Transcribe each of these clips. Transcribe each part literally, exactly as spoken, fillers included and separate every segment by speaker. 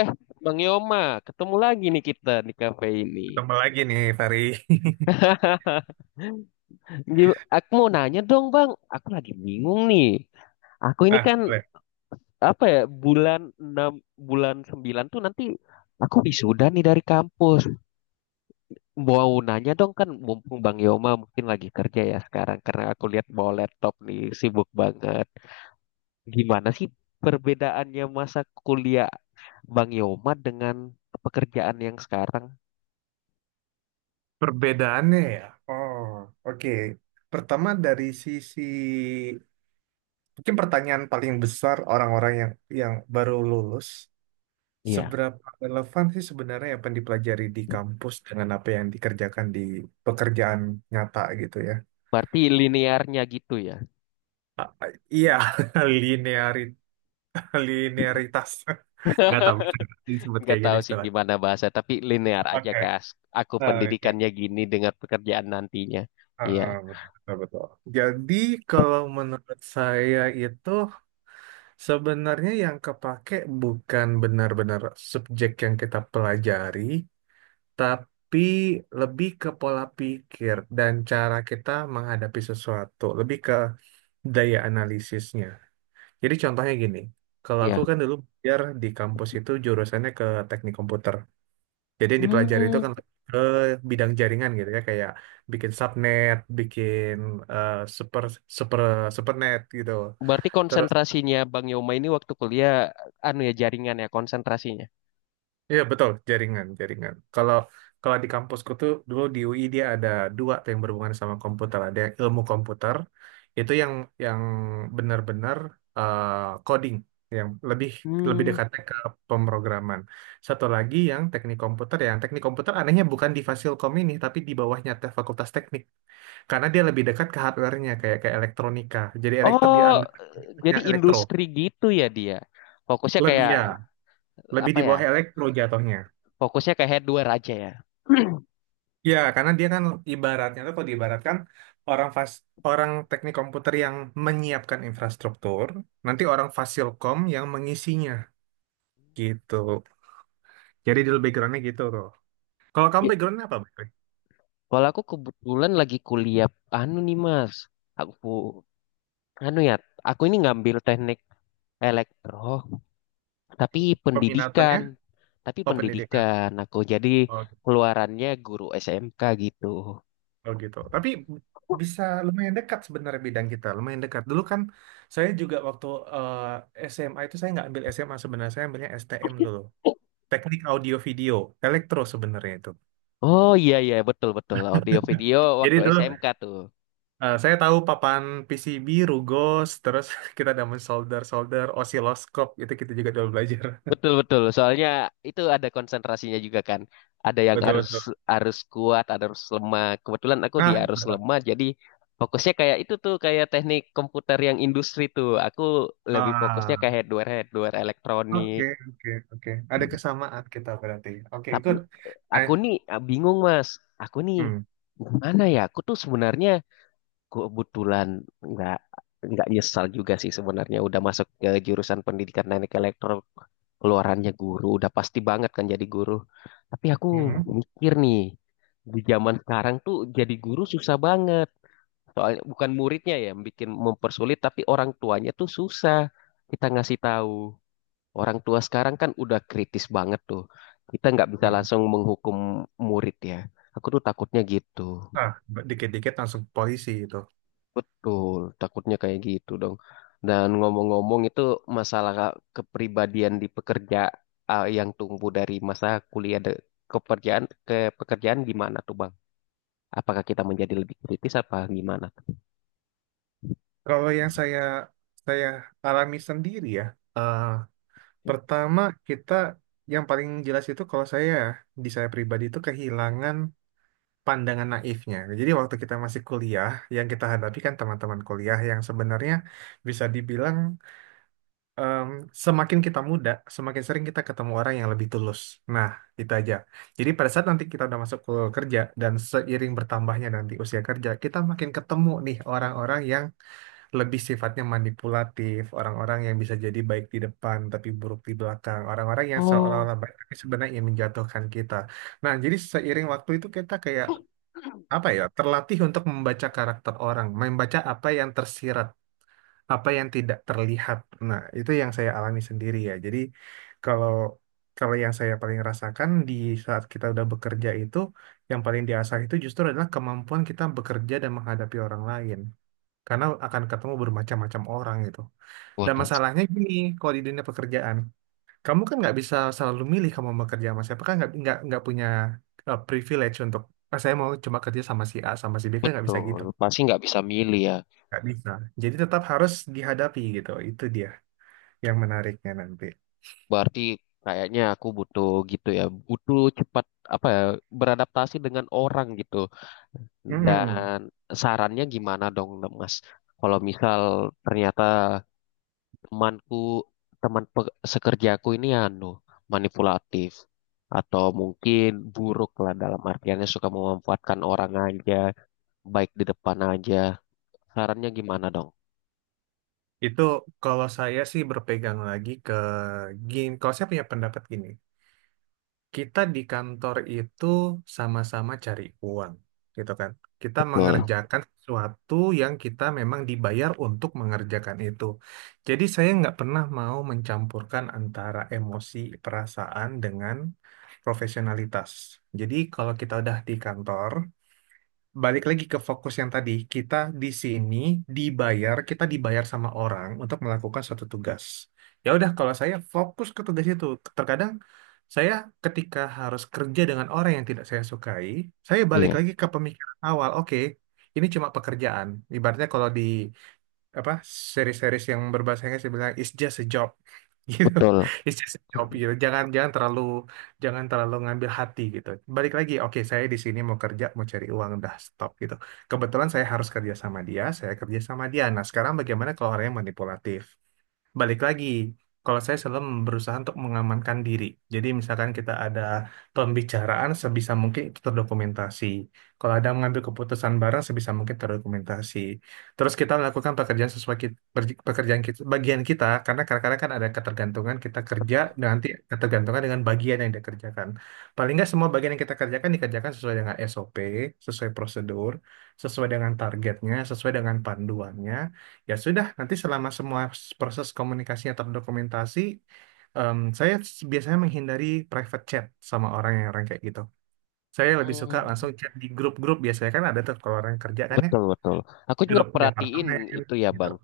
Speaker 1: Eh, Bang Yoma, ketemu lagi nih kita di kafe ini.
Speaker 2: Tambah lagi nih, Fari.
Speaker 1: Gim- Aku mau nanya dong, Bang. Aku lagi bingung nih. Aku ini
Speaker 2: Nah,
Speaker 1: kan
Speaker 2: boleh.
Speaker 1: apa ya, bulan enam bulan sembilan tuh nanti aku wisuda nih dari kampus. Mau nanya dong kan mumpung Bang Yoma mungkin lagi kerja ya sekarang karena aku lihat bawa laptop nih sibuk banget. Gimana sih perbedaannya masa kuliah Bang Yoma dengan pekerjaan yang sekarang?
Speaker 2: Perbedaannya ya. Oh, oke. Pertama dari sisi mungkin pertanyaan paling besar orang-orang yang yang baru lulus,
Speaker 1: Iya,
Speaker 2: seberapa relevan sih sebenarnya apa yang dipelajari di kampus dengan apa yang dikerjakan di pekerjaan nyata gitu ya?
Speaker 1: berarti linearnya gitu ya.
Speaker 2: Ah, ah, Iya, linearit- linearitas. Nggak tahu bisa disebut
Speaker 1: Nggak
Speaker 2: kayak gitu
Speaker 1: tahu sih
Speaker 2: istilahnya.
Speaker 1: gimana bahasa tapi linear aja
Speaker 2: Oke.
Speaker 1: Kak. Aku
Speaker 2: Nah, oke.
Speaker 1: pendidikannya gini dengan pekerjaan nantinya. Iya,
Speaker 2: Ah, betul, betul, betul. Jadi kalau menurut saya itu sebenarnya yang kepake bukan benar-benar subjek yang kita pelajari, tapi lebih ke pola pikir dan cara kita menghadapi sesuatu, lebih ke daya analisisnya. Jadi contohnya gini, kalau aku
Speaker 1: iya.
Speaker 2: kan dulu biar di kampus itu jurusannya ke teknik komputer. Jadi yang dipelajari itu
Speaker 1: Hmm,
Speaker 2: kan lebih ke bidang jaringan gitu ya, kayak bikin subnet, bikin eh, super super supernet gitu.
Speaker 1: berarti
Speaker 2: Terus
Speaker 1: konsentrasinya Bang Yoma ini waktu kuliah anu ya jaringan ya konsentrasinya.
Speaker 2: iya betul jaringan jaringan. Kalau kalau di kampusku tuh dulu di U I dia ada dua tuh yang berhubungan sama komputer. Ada yang ilmu komputer itu yang yang benar-benar eh, coding yang lebih lebih
Speaker 1: Hmm.
Speaker 2: dekatnya ke pemrograman. Satu lagi yang teknik komputer, yang teknik komputer anehnya bukan di Fasilkom ini, tapi di bawahnya te- Fakultas Teknik. Karena dia lebih dekat ke hardware-nya kayak kayak elektronika. Jadi elektro di
Speaker 1: Oh,
Speaker 2: under ya,
Speaker 1: jadi
Speaker 2: elektro.
Speaker 1: industri gitu ya dia. Fokusnya
Speaker 2: Lebih
Speaker 1: kayak
Speaker 2: ya, lebih
Speaker 1: apa
Speaker 2: di
Speaker 1: ya?
Speaker 2: bawah elektro jatuhnya.
Speaker 1: Fokusnya kayak hardware aja ya.
Speaker 2: Ya, karena dia kan ibaratnya tuh kalau diibaratkan orang fas orang teknik komputer yang menyiapkan infrastruktur, nanti orang fasilkom yang mengisinya gitu. Jadi di background-nya gitu tuh. Kalau kamu
Speaker 1: Iya.
Speaker 2: background-nya apa? Boy?
Speaker 1: Kalau aku kebetulan lagi kuliah anu nih Mas. Aku anu ya, aku ini ngambil teknik elektro. tapi
Speaker 2: Peminatannya?
Speaker 1: pendidikan tapi
Speaker 2: Oh, pendidikan.
Speaker 1: pendidikan aku jadi
Speaker 2: Oh, gitu.
Speaker 1: keluarannya guru S M K gitu.
Speaker 2: Oh gitu. Tapi bisa lumayan dekat sebenarnya bidang kita, lumayan dekat. Dulu kan saya juga waktu eh, S M A itu saya nggak ambil S M A sebenarnya, saya ambilnya S T M dulu. Teknik Audio Video, elektro sebenarnya itu.
Speaker 1: Oh, iya, iya, betul, betul, audio video
Speaker 2: Jadi
Speaker 1: waktu
Speaker 2: dulu
Speaker 1: S M K tuh.
Speaker 2: eh, saya tahu papan P C B, rugos, terus kita ada solder-solder, osiloskop, itu kita juga dulu belajar.
Speaker 1: Betul, betul, soalnya itu ada konsentrasinya juga kan. Ada yang harus
Speaker 2: Betul-betul.
Speaker 1: harus kuat, ada harus lemah, kebetulan aku di
Speaker 2: Nah,
Speaker 1: harus
Speaker 2: betul.
Speaker 1: lemah, jadi fokusnya kayak itu tuh kayak teknik komputer yang industri tuh aku lebih fokusnya ke
Speaker 2: Ah,
Speaker 1: hardware hardware elektronik.
Speaker 2: oke, oke, oke. Ada kesamaan kita berarti. Oke,
Speaker 1: Tapi
Speaker 2: good. Eh,
Speaker 1: aku nih ah, bingung Mas. Aku nih
Speaker 2: hmm,
Speaker 1: gimana ya? Aku tuh sebenarnya kebetulan nggak nggak nyesal juga sih sebenarnya udah masuk ke jurusan pendidikan teknik elektro, keluarannya guru udah pasti banget kan jadi guru. Tapi aku
Speaker 2: hmm.
Speaker 1: mikir nih di zaman sekarang tuh jadi guru susah banget. Soalnya bukan muridnya ya yang bikin mempersulit, tapi orang tuanya tuh susah kita ngasih tahu. Orang tua sekarang kan udah kritis banget tuh. Kita nggak bisa
Speaker 2: hmm.
Speaker 1: langsung menghukum murid ya. Aku tuh takutnya gitu.
Speaker 2: Nah, dikit-dikit langsung ke polisi itu.
Speaker 1: Betul, takutnya kayak gitu dong. Dan ngomong-ngomong itu masalah kepribadian di pekerja, ah, yang tumbuh dari masa kuliah de- ke pekerjaan ke pekerjaan gimana tuh Bang? Apakah kita menjadi lebih kritis apa gimana?
Speaker 2: Kalau yang saya saya alami sendiri ya, eh, pertama kita yang paling jelas itu kalau saya di saya pribadi itu kehilangan pandangan naifnya. Jadi waktu kita masih kuliah, yang kita hadapi kan teman-teman kuliah yang sebenarnya bisa dibilang em, semakin kita muda, semakin sering kita ketemu orang yang lebih tulus. Nah, itu aja. Jadi pada saat nanti kita udah masuk ke kerja dan seiring bertambahnya nanti usia kerja, kita makin ketemu nih orang-orang yang lebih sifatnya manipulatif, orang-orang yang bisa jadi baik di depan tapi buruk di belakang, orang-orang yang
Speaker 1: Oh,
Speaker 2: seolah-olah baik tapi sebenarnya ingin menjatuhkan kita. Nah, jadi seiring waktu itu kita kayak apa ya, terlatih untuk membaca karakter orang, membaca apa yang tersirat apa yang tidak terlihat. Nah, itu yang saya alami sendiri ya. Jadi kalau kalau yang saya paling rasakan di saat kita udah bekerja itu, yang paling diasah itu justru adalah kemampuan kita bekerja dan menghadapi orang lain. Karena akan ketemu bermacam-macam orang gitu. Dan
Speaker 1: waduh,
Speaker 2: masalahnya gini, kalau di dunia pekerjaan, kamu kan nggak bisa selalu milih kamu mau kerja sama siapa kan nggak nggak nggak punya eh, privilege untuk "Ah, saya mau cuma kerja sama si A sama si B kan nggak bisa
Speaker 1: betul.
Speaker 2: gitu,
Speaker 1: Pasti nggak bisa milih ya.
Speaker 2: nggak bisa. Jadi tetap harus dihadapi gitu. Itu dia yang menariknya nanti.
Speaker 1: Berarti kayaknya aku butuh gitu ya, butuh cepat apa ya, beradaptasi dengan orang gitu.
Speaker 2: Hmm,
Speaker 1: Dan sarannya gimana dong, Mas? Kalau misal ternyata temanku, teman pe- sekerjaku ini anu manipulatif atau mungkin buruk lah dalam artiannya suka memanfaatkan orang aja, baik di depan aja. Sarannya gimana dong?
Speaker 2: itu kalau saya sih berpegang lagi ke gini, kalau saya punya pendapat gini, kita di kantor itu sama-sama cari uang, gitu kan. Kita
Speaker 1: Betul.
Speaker 2: mengerjakan sesuatu yang kita memang dibayar untuk mengerjakan itu. Jadi saya nggak pernah mau mencampurkan antara emosi, perasaan dengan profesionalitas. Jadi kalau kita udah di kantor, balik lagi ke fokus yang tadi, kita di sini dibayar, kita dibayar sama orang untuk melakukan suatu tugas. Ya udah, kalau saya fokus ke tugas itu, terkadang saya ketika harus kerja dengan orang yang tidak saya sukai, saya balik
Speaker 1: Iya,
Speaker 2: lagi ke pemikiran awal. Oke, ini cuma pekerjaan. Ibaratnya kalau di apa series-series yang berbahasa Inggris dia bilang it's just a job gitu
Speaker 1: betul.
Speaker 2: it's just a job gitu jangan jangan terlalu jangan terlalu ngambil hati gitu balik lagi oke saya di sini mau kerja mau cari uang udah stop gitu kebetulan saya harus kerja sama dia saya kerja sama dia nah sekarang bagaimana kalau orangnya manipulatif. Balik lagi, kalau saya selalu berusaha untuk mengamankan diri. Jadi misalkan kita ada pembicaraan sebisa mungkin itu terdokumentasi. Kalau ada mengambil keputusan bareng sebisa mungkin terdokumentasi. Terus kita melakukan pekerjaan sesuai kit- per- pekerjaan kita, bagian kita karena kadang-kadang kan ada ketergantungan kita kerja
Speaker 1: Betul.
Speaker 2: dan nanti ketergantungan dengan bagian yang dikerjakan. Paling nggak semua bagian yang kita kerjakan dikerjakan sesuai dengan S O P, sesuai prosedur, sesuai dengan targetnya, sesuai dengan panduannya. Ya sudah, nanti selama semua proses komunikasinya terdokumentasi, em, saya s- biasanya menghindari private chat sama orang yang orang kayak gitu. Saya lebih suka
Speaker 1: Hmm.
Speaker 2: langsung chat di grup-grup biasanya kan ada tuh kalau orang kerja kan ya,
Speaker 1: Betul, betul. Aku juga
Speaker 2: grup
Speaker 1: perhatiin
Speaker 2: departemen
Speaker 1: itu ya,
Speaker 2: gitu.
Speaker 1: Bang.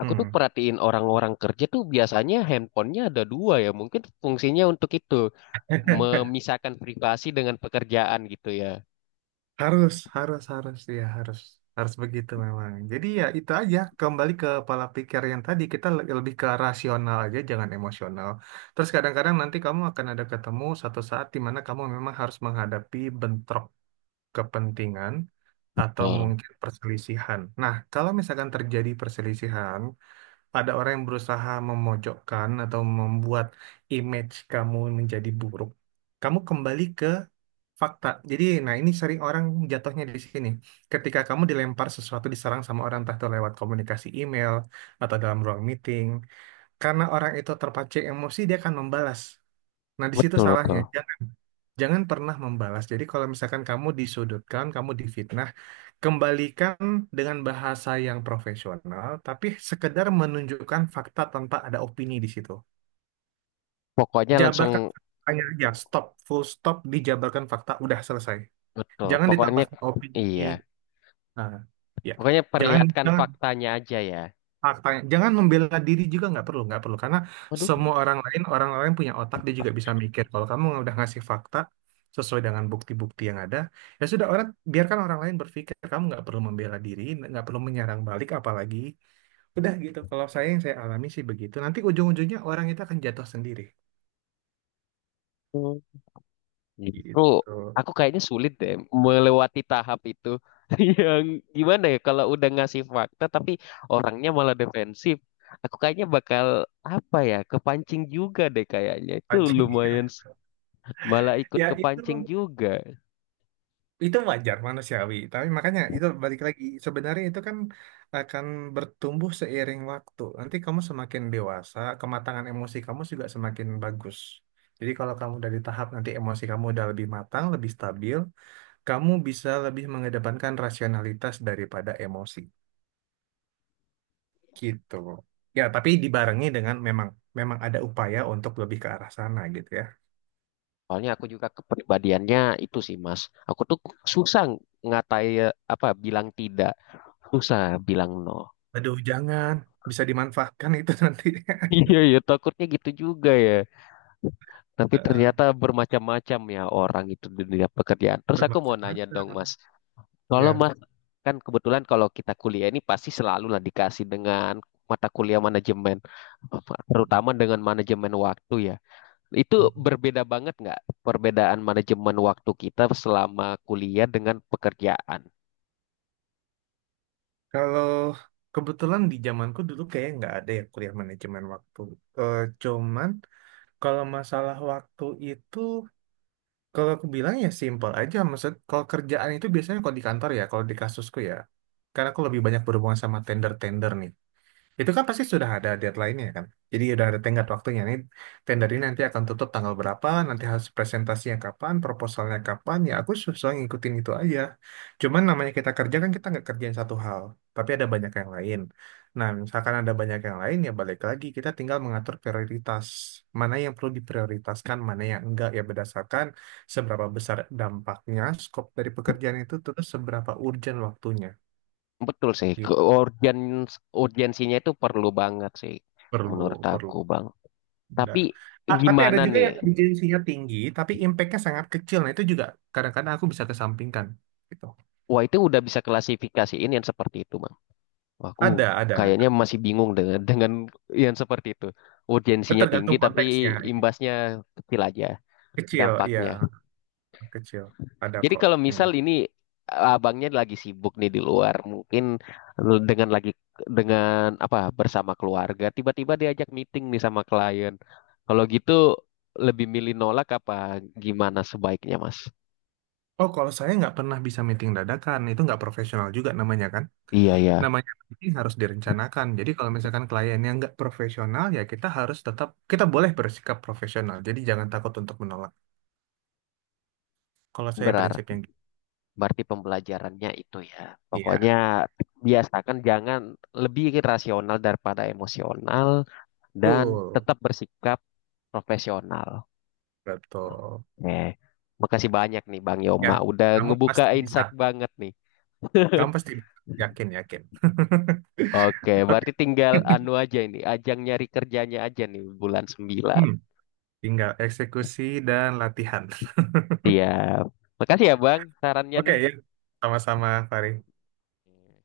Speaker 1: Aku tuh
Speaker 2: Hmm.
Speaker 1: perhatiin orang-orang kerja tuh biasanya handphonenya ada dua ya. Mungkin fungsinya untuk itu, memisahkan privasi dengan pekerjaan gitu ya.
Speaker 2: Harus, harus, harus, ya harus, harus begitu memang. Jadi ya itu aja, kembali ke pola pikir yang tadi kita le- lebih ke rasional aja, jangan emosional. Terus kadang-kadang nanti kamu akan ada ketemu satu saat di mana kamu memang harus menghadapi bentrok kepentingan atau
Speaker 1: Betul,
Speaker 2: mungkin perselisihan. Nah, kalau misalkan terjadi perselisihan, ada orang yang berusaha memojokkan atau membuat image kamu menjadi buruk, kamu kembali ke fakta. Jadi, nah ini sering orang jatuhnya di sini. Ketika kamu dilempar sesuatu, diserang sama orang entah itu lewat komunikasi email atau dalam ruang meeting, karena orang itu terpancing emosi, dia akan membalas. Nah, di situ
Speaker 1: betul,
Speaker 2: salahnya.
Speaker 1: betul.
Speaker 2: Jangan Jangan pernah membalas. Jadi kalau misalkan kamu disudutkan, kamu difitnah, kembalikan dengan bahasa yang profesional, tapi sekedar menunjukkan fakta tanpa ada opini di situ.
Speaker 1: Pokoknya langsung,
Speaker 2: Jabarkan faktanya aja, stop, full stop, dijabarkan fakta, udah selesai.
Speaker 1: betul.
Speaker 2: Jangan
Speaker 1: Pokoknya,
Speaker 2: ditambahkan opini.
Speaker 1: iya.
Speaker 2: Nah, ya,
Speaker 1: Pokoknya
Speaker 2: jangan
Speaker 1: perlihatkan
Speaker 2: jangan
Speaker 1: faktanya aja ya.
Speaker 2: faktanya, jangan membela diri juga nggak perlu, nggak perlu karena
Speaker 1: Waduh,
Speaker 2: semua orang lain orang lain punya otak dia juga bisa mikir. Kalau kamu udah ngasih fakta sesuai dengan bukti-bukti yang ada, ya sudah orang biarkan orang lain berpikir. Kamu nggak perlu membela diri, nggak perlu menyerang balik apalagi. Udah gitu. Kalau saya yang saya alami sih begitu. Nanti ujung-ujungnya orang itu akan jatuh sendiri.
Speaker 1: justru
Speaker 2: Gitu.
Speaker 1: aku kayaknya sulit deh melewati tahap itu. Yang gimana ya kalau udah ngasih fakta tapi orangnya malah defensif. Aku kayaknya bakal apa ya kepancing juga deh kayaknya. Itu lumayan.
Speaker 2: Pancingnya.
Speaker 1: S- malah ikut
Speaker 2: Ya itu
Speaker 1: kepancing juga.
Speaker 2: itu wajar manusiawi. Tapi makanya itu balik lagi. Sebenarnya itu kan akan bertumbuh seiring waktu. Nanti kamu semakin dewasa, kematangan emosi kamu juga semakin bagus. Jadi kalau kamu dari tahap nanti emosi kamu udah lebih matang, lebih stabil, kamu bisa lebih mengedepankan rasionalitas daripada emosi. Gitu. Ya, tapi dibarengi dengan memang memang ada upaya untuk lebih ke arah sana gitu ya.
Speaker 1: Soalnya aku juga kepribadiannya itu sih Mas. Aku tuh susah ngatai apa bilang tidak, susah bilang no.
Speaker 2: Aduh, jangan bisa dimanfaatkan itu nanti.
Speaker 1: Iya ya takutnya gitu juga ya. Tapi
Speaker 2: Eh,
Speaker 1: ternyata bermacam-macam ya orang itu di dunia pekerjaan. Terus aku mau nanya dong,
Speaker 2: bermacam-macam.
Speaker 1: Mas. Kalau
Speaker 2: Ya.
Speaker 1: Mas, kan kebetulan kalau kita kuliah ini pasti selalu lah dikasih dengan mata kuliah manajemen,
Speaker 2: Mm-mm.
Speaker 1: terutama dengan manajemen waktu ya. Itu
Speaker 2: Mm-mm.
Speaker 1: berbeda banget nggak perbedaan manajemen waktu kita selama kuliah dengan pekerjaan?
Speaker 2: Kalau kebetulan di zamanku dulu kayak nggak ada ya kuliah manajemen waktu. Eh, cuman kalau masalah waktu itu kalau aku bilang ya simpel aja. Maksud kalau kerjaan itu biasanya kalau di kantor ya, kalau di kasusku ya. Karena aku lebih banyak berhubungan sama tender-tender nih. Itu kan pasti sudah ada deadline-nya ya, kan. Jadi udah ada tenggat waktunya ini. Tender ini nanti akan tutup tanggal berapa, nanti harus presentasinya kapan, proposalnya kapan. Ya aku susah ngikutin itu aja. Cuman namanya kita kerja kan kita nggak kerjain satu hal, tapi ada banyak yang lain. Nah, misalkan ada banyak yang lain ya balik lagi kita tinggal mengatur prioritas. Mana yang perlu diprioritaskan, mana yang enggak ya berdasarkan seberapa besar dampaknya, skop dari pekerjaan itu terus seberapa urgent waktunya.
Speaker 1: Betul sih,
Speaker 2: Gitu.
Speaker 1: ke- urgen- urgensinya itu perlu banget sih menurut
Speaker 2: Perlu,
Speaker 1: aku,
Speaker 2: perlu.
Speaker 1: Bang. Tapi
Speaker 2: Benar. Ah, tapi ada
Speaker 1: gimana
Speaker 2: juga
Speaker 1: nih?
Speaker 2: yang urgensinya tinggi, tapi impact-nya sangat kecil. Nah, itu juga kadang-kadang aku bisa kesampingkan. Gitu.
Speaker 1: Wah, itu udah bisa klasifikasiin yang seperti itu, Bang. Wah, aku
Speaker 2: Ada, ada, ada.
Speaker 1: kayaknya masih bingung dengan dengan yang seperti itu.
Speaker 2: Itu
Speaker 1: Urgensinya tinggi
Speaker 2: tergantung
Speaker 1: tapi
Speaker 2: konteksnya. Ini.
Speaker 1: imbasnya kecil aja
Speaker 2: Kecil, iya.
Speaker 1: dampaknya.
Speaker 2: Kecil. Ada
Speaker 1: Jadi
Speaker 2: kok.
Speaker 1: kalau misal
Speaker 2: Yang-
Speaker 1: ini eh, abangnya lagi sibuk nih di luar, mungkin dengan lagi dengan apa bersama keluarga, tiba-tiba diajak meeting nih sama klien. Kalau gitu lebih milih nolak apa gimana sebaiknya, Mas?
Speaker 2: Oh, kalau saya nggak pernah bisa meeting dadakan, itu nggak profesional juga namanya kan.
Speaker 1: Iya, ya.
Speaker 2: Namanya meeting harus direncanakan. Jadi kalau misalkan kliennya nggak profesional, ya kita harus tetap, kita boleh bersikap profesional. Jadi jangan takut untuk menolak. Kalau saya
Speaker 1: Benar.
Speaker 2: prinsipnya gitu.
Speaker 1: Berarti pembelajarannya itu ya.
Speaker 2: Iya,
Speaker 1: Pokoknya biasakan jangan, lebih rasional daripada emosional dan
Speaker 2: betul.
Speaker 1: tetap bersikap profesional.
Speaker 2: Betul.
Speaker 1: Oke. Makasih banyak nih Bang
Speaker 2: Ya,
Speaker 1: Yoma udah
Speaker 2: kamu
Speaker 1: ngebuka
Speaker 2: pasti bisa.
Speaker 1: insight banget nih.
Speaker 2: Kamu pasti bisa. Yakin, yakin.
Speaker 1: Oke,
Speaker 2: Oke.
Speaker 1: berarti tinggal anu aja ini, ajang nyari kerjanya aja nih bulan sembilan.
Speaker 2: Hmm, tinggal eksekusi dan latihan.
Speaker 1: Siap. Makasih ya Bang sarannya
Speaker 2: Oke,
Speaker 1: nih.
Speaker 2: ya. Sama-sama, Fari.